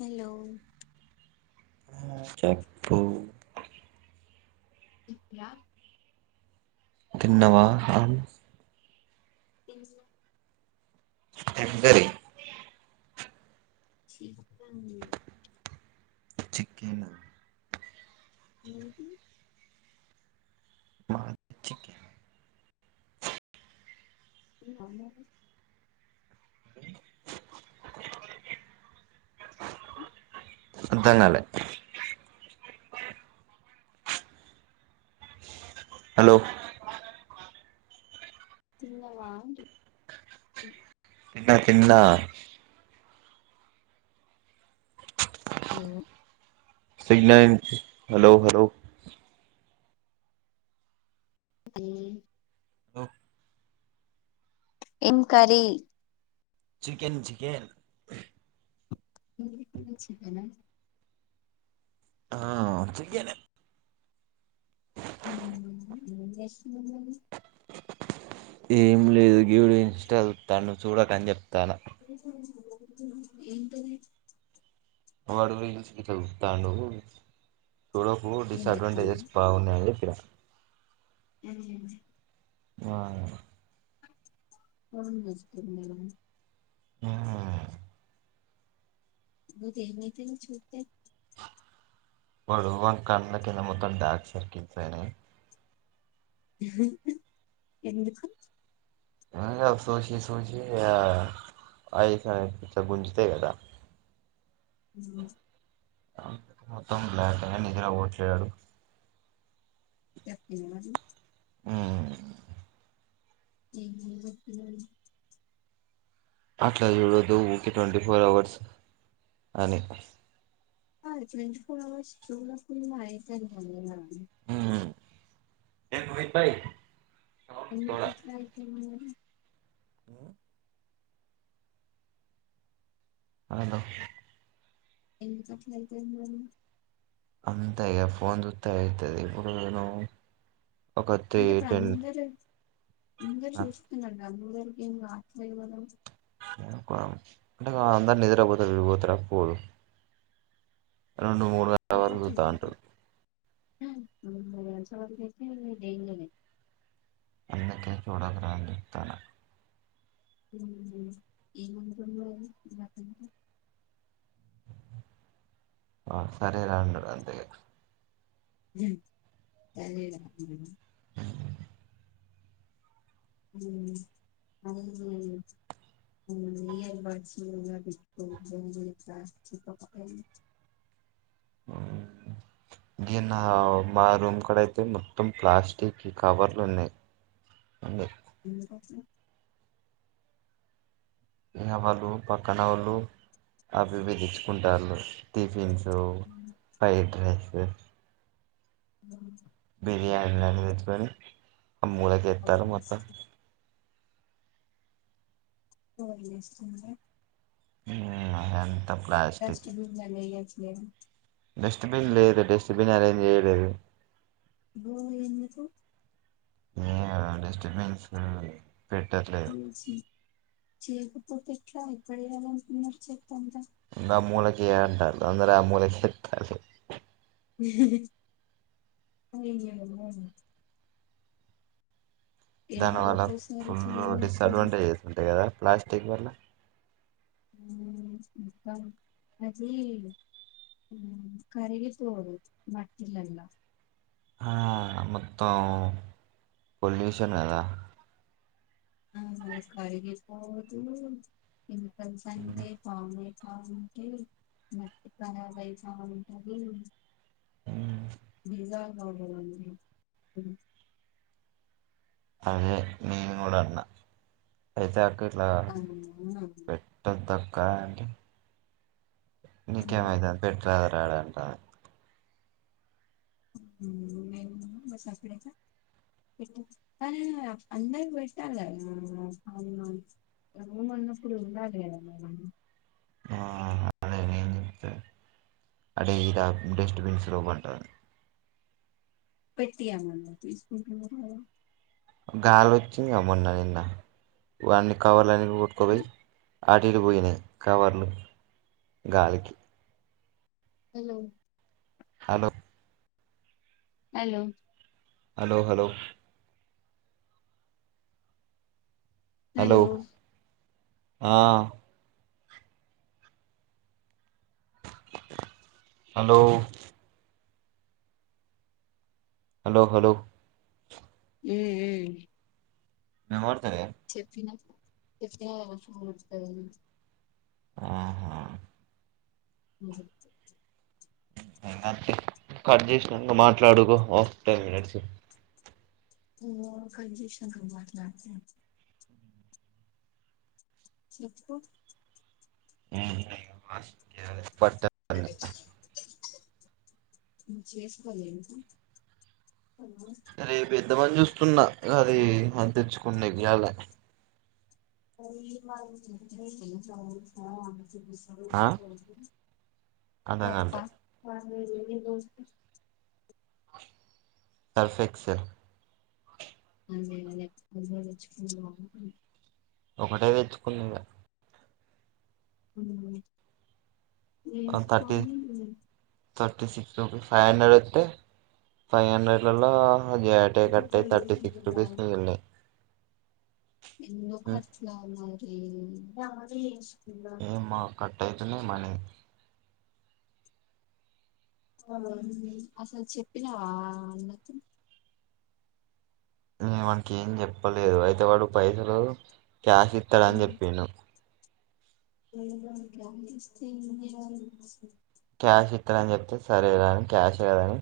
Hello ఆ చెప్పు [inaudible] తీన్నవా అం తిన్న ఏం కర్రీ చికెన్ చికెను మీది మాది చికెన్ తింటావా మరి అర్థంగాలే హలో తిన్నవండి తిన్న తిన్న.. ఉ సిగ్నల్స్ హలో హలో హలో ఏం కర్రీ చికెన్ చికెన్ [inaudible] చికెన్ హా ఆ చికెనే ఉ హు ఏంచేస్తునావ్ మరి ఏం లేదు గివిడు ఇన్స్టా చూస్తాడు చూడకని చెప్ [inaudible] ఏంటది వాడు రీల్స్ గీట్ల చూస్తాడు చూడకు డిస్ ఏం చెప్తాను అడ్వాంటేజెస్ బాగున్నాయి [unintelligible] హు ఆ.. ఫోన్ చూస్తుండడం హుహు మీకు ఏం చెప్పింది చూస్తే వాడు వానీ కళ్ళ కింద మొత్తం డార్క్సర్కిల్ అయినాయి హుహు ఎందుకు ఏం గాదు సోచి సోచి ఆ ఆయిపయి ఇట్ల గుంజుతయి కద ఊమ్ మొత్తం లేకనే నిద్రపోవట్లేదు వాడు తప్పిందా మరి ఉహ్.. ఏమని చెప్పింది మరి అట్లా చూడదు ఊకె ట్వంటీ ఫోర్ అవర్స్ అని హా ఆది ట్వంటీ ఫోర్ అవర్స్ చూడకున్న అయితది వాని వల్లా ఊ ఎందుకు కట్ల అయితుంది ఊ ఆగో ఎందుకట్లయితది నువు అంతె ఇగ ఫోన్ జూత్తే ఐతది ఇప్పుడును అంటే ఇప్పుడు అందరు అందరు చూస్తున్నారు మ అందరికి మాత్రైవదం అంటే ఇగ అందరు నిద్ర పోతారు ఈడు పోతడ పోడు రెండు మూడు వరకు తిరుగుతాంటడు ఉ నాకు తెలిసిన వరకైతే డేంజర్ ఏ అందుకే చూడద్రా అని చెప్తన ఉహు ఏముంటది మరి అతనికి [inaudible] ఆ సరే రాండి మీరు అంతెగా ఉ తనేనా [unintelligible] ఊ అయ్యో ఊ ఇయర్ బర్డ్స్ కూడా పెట్టుకొని పనిజేత చెప్పకపోయినవ్ దీ నా మా రూమ్ కడ అయితే మొత్తం ప్లాస్టిక్ కవర్లు ఉన్నాయి అండి అందుకట్ల ఇగ వాళ్ళు పక్కనోళ్ళు అవి ఇవి తెచుకుంటాలు టిఫిన్సు ఫ్రైడ్ రైసు ఊ ఇగ అవి నాలుగు వెట్టుకొని కవర్ అమూలకెత్తాలు మొత్తం చేస్తు కవర్లేస్తుండ్రా ఊ అదండి డస్ట్బిన్ డస్ట్బిన్ లేదు డస్ట్బిన్ అరేంజ్ చేయలేదు బోర్ ఎందుకు ఏ డిస్టర్బన్స్ ఫుల్లు మంచిది చేయకపోతే ఫ్రం ఇక్కడే గా మనకు నచ్చే ఇందాక మూలక్ ఏంటాలు అంద్ర ఆ మూల చెతలు [unintelligible] ఇంకేందో బావుంది ఎన్ని దాని వల్ల రోజులకోసారి ఫుల్ ఫుల్లు క్లీన్ డిస్ చేస్తారు అడ్వాంటేజెస్ ఉంటాయి కదా ప్లాస్టిక్ వల్ల అది ఆ కరిగి పోదు మట్టిల్లల ఆ మొత్తం పొల్యూషన్ కదా ఆమే కడిగే [unintelligible] ఇక సంజే [unintelligible] బాగుంటే మట్టి వై బా ఉంటుంది ఉమ్. బలా ఆ అదే మేము కూడా ఐతే అక్కకు ఇట్లా అవునా పెట్టో ద కా అంట నీకేం అయితాంది పెట్టు రాజ్ రాడంట బ అడ అందరి పెట్టాల ర అన్నప్పుడు ఉాల ఆ అదే నేను చెప్తా అడే ఇలా డస్ట్బిన్స్ లోపంటుంది పెట్టయామన్న తీసు గాలి వచ్చింది మొన్న నిన్న వాన్ని కవర్లన్ని రవర్డ్ కదా కలేజ్ ఆటిటు పోయినవి కవర్లు గాలికి hello hello hello hello hello hello ఆ హలో హలో హలో హు హు నెంబర్ చెప్పిన [unintelligible] ఆహా కట్ చేసినక మాట్లాడుకో టెన్ మినిట్స్ కడిషన్బట్లా చితుకు మా పట్టేతాంది [unintelligible] రేపు ఎంత మంది చూస్తున్నారు అది అ తెచ్చుకునే ఇయాలనీ [unintelligible] ఆ అర్థం సపా కాలే అ ఏ బ సల్ఫ్ ఎక్సెల్ అదే అ తెచ్చుకుని బాగ ఒకటే తెచ్చుకున్నదా అ థర్టీ ఏసికొని థర్టీ రూపీస్ ఫైవ్ హండ్రెడ్ వేట్ ఫైవ్హండ్రేల్లో జట కట్ట తథర్టి సిక్స్ రుూపీస్ మిగిలానయా లోకట్లా వున్ ఏ ఇలా ఏతలె మనీ అసలు చెప్పినా అన్న న మనకి ఏం చెప్పలేదు అయితే వాడు పైసలు క్యాష్ ఇస్తాడని చెప్పను ఏందో [unintelligible] క్యాష్ ఇస్తానని చెప్తే సరే రాని క్యాష్ కదని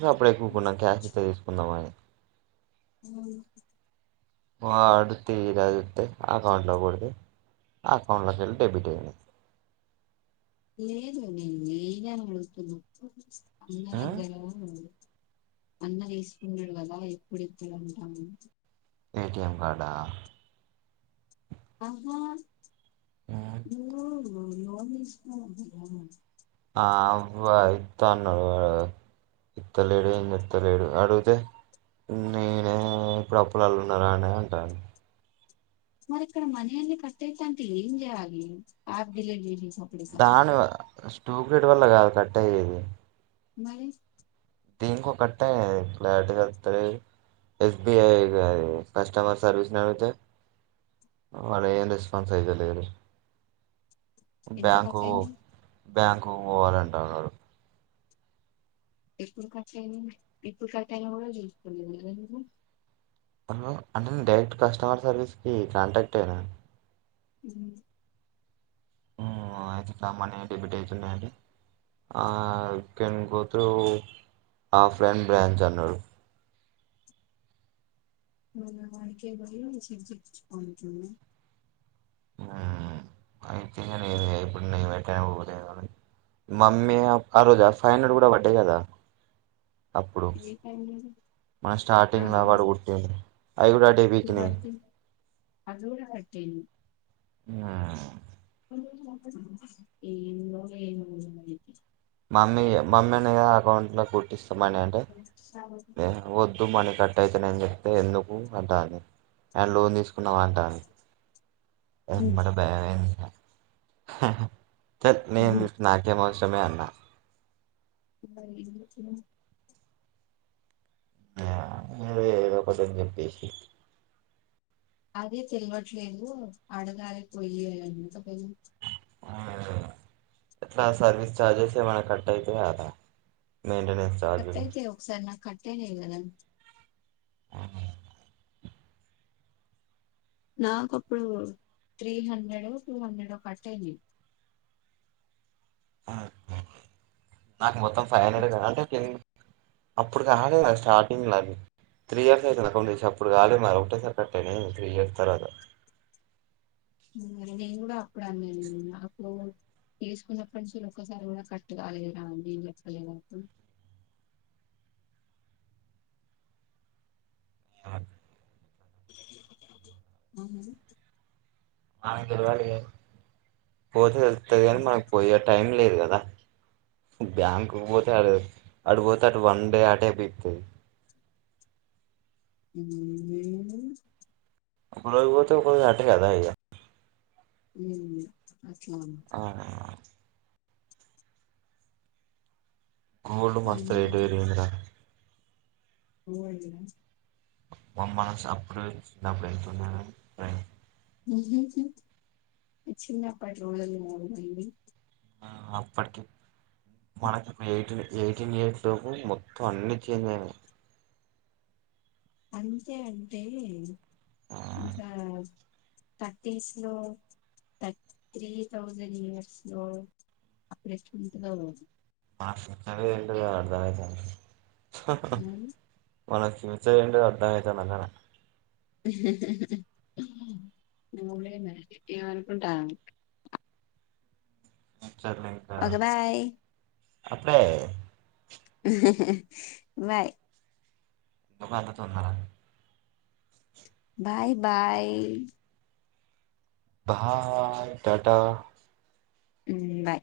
ఇ అప్పుడు ఎక్కున్నాం క్యాష్ ఇయితే తీసుకుందాం అని ఆవును వా అడుతే ఇది అడుతే ఆ అకౌంట్లో కొడితే ఆ అకౌంట్లోకి వెళ్ళి డెబిట్ అయ్య లేదు నేను ఏనును పూ ఉమ్ అన్నదగర అన్న వసుకున్నాడు కదా ఎప్పుడుద్దడు అంటాము ఏటిఎం కార్డ ఆ అహా ఉమ్ ఎవడు నిష ఉందిగా అవబ ఇత్త అన్నారు ఇత్తలేడు ఏం చెత్తలేడు అడిగితే నేనే ఇప్పుడు అప్పులళు ఉన్నారా అనే అంటాను మరి ఇక్కడ మనల్ కట్టాయిత అంత ఏం చేయాలి అప్ డిలీట్ చేసేసి అప్పుడేక దానివద స్టోవ్ గ్రేట్ వల్ల కాదు కట్ట అయ్యేది మరి దీంకు కట్టయి క్లారిటీ గా చేపట్లేదు S B I customer service నతే వాల్ ఏ రెస్పాన్స్ అయతే లేదు ఎంత కట్టయింది బ్యాంకు పోవాలంటా ఉన్నాడు ఎపుడు కాటా అయిందో ఏప్పుడు కాటయిడు కూడతెలతలేదు ను హలో అంటే డైరెక్ట్ కస్టమర్ సర్వీస్కి కాంటాక్ట్ అయ్యాను మ్మ్ మ్మ్ అయితే మనీ డెబిట్ అవుతున్నాయండి you can go through offline branch అన్నాడు వాడికే [unintelligible] అయితే ఇప్పుడు నే మామ్మీ ఆ రోజా హండ్రెడ్ కూడా వడ్డే కదా అప్పుడు ఏ టైం లేదు. మనం ఆ స్టార్టింగ్లో అవును. వాడు పట్టింది అవి కూడా అడేవికి ఇప్పుడు నేను పడుతుంది అది కూడా కెటే ఆ ఏందో ఏనుగుల మమ్మీ మమ్మదని అకౌంట్లో కొట్టిస్తా త్తమనే అంటే ఏ వద్ పొద్దు మనీ కట్ అయితన్నాయని చెప్తే ఎందుకు అంటంది అండ్ లోన్ తీసుకున్నాం అంటంది ఏమన బ్యాంక్ హా త నేమి నాకేమవుస్ సమే అన్న [inaudible] ఆ అదే ఏదో ఒకటిని చెప్పేసి అదే తెలియట్లేదు ఆడగారికి పోయక ఎట్లా సర్వీస్ చార్జెస్ ఏమైనా కట్ అవుతయా దా మెయింటెనెన్స్ చార్జ్ టయినయి గదా ఆహా నాకుప్పుడు త్రీ హండ్రెడ్ టూ హండ్రెడ్ కట్టయినయి అ నా మొత్తం ఫై హండ్రెడ్ కద అంటే కిన్ అప్పుడు కాలే నాకు స్టార్టింగ్ నావి త్రీ ఇయర్స్ అయితుంది అకౌంట్ చేసి అప్పుడుకి కాలే మ ఒకటే సరి కట్టేనయినయి త్రీ ఇయర్స్ తర్వాత మ్మ్ నేను కూడా అప్పుడు అన్నా న అప్పుడు తీసుకున్నప్పటి నుంచి ఒక్కసారి కూడా కట్టు కాలి కదా అని నేం చెప్పలేదప్పుడు అ మ్మ్ ఆమెకు తెల్వదు లే పోతే తెలుత్తది కాని మనకు పోయే టైం లేదు కదా బ్యాంక్ కు పోతే అడిపోతే అటు వన్ డే అటే పీకుతది మ్మ్ ఒకరోజు పోతే ఒకరోజు అటే కదా ఇగ మ్మ్ అట్లా ఆ గోల్డు మస్త రేటు పెరిగింది రా మ్మ్ మమ్మస్ అప్పుడు అప్పుడు ఎంతుండ [unintelligible] చిన్నప్పటి [unintelligible] ఆ అప్పటికి మనకిప్పుడు ఎయిటీన్ ఎయిటీన్ ఇయర్స్ లోపు మొత్తం అన్ని చేంజయినయి అంతే అంటే సా థర్టీస్ లో థర్ త్రీ థౌజండ్ ఇయర్స్ లో అప్పుడెట్టుంటదో మాష [unintelligible] అర్థమైతంది మ్మ్ మన ఫ్యూచర్ ఏంటో అర్థం అయితాంది నాకడ ఎం అనుకుంటున్నా సర్లే ఇంకా బాయ్ అప్పుడే ఉహూ హు బాయ్ అంత తొందర బాయ్ బాయ్ బాయ్ టాటా ఉం బాయ్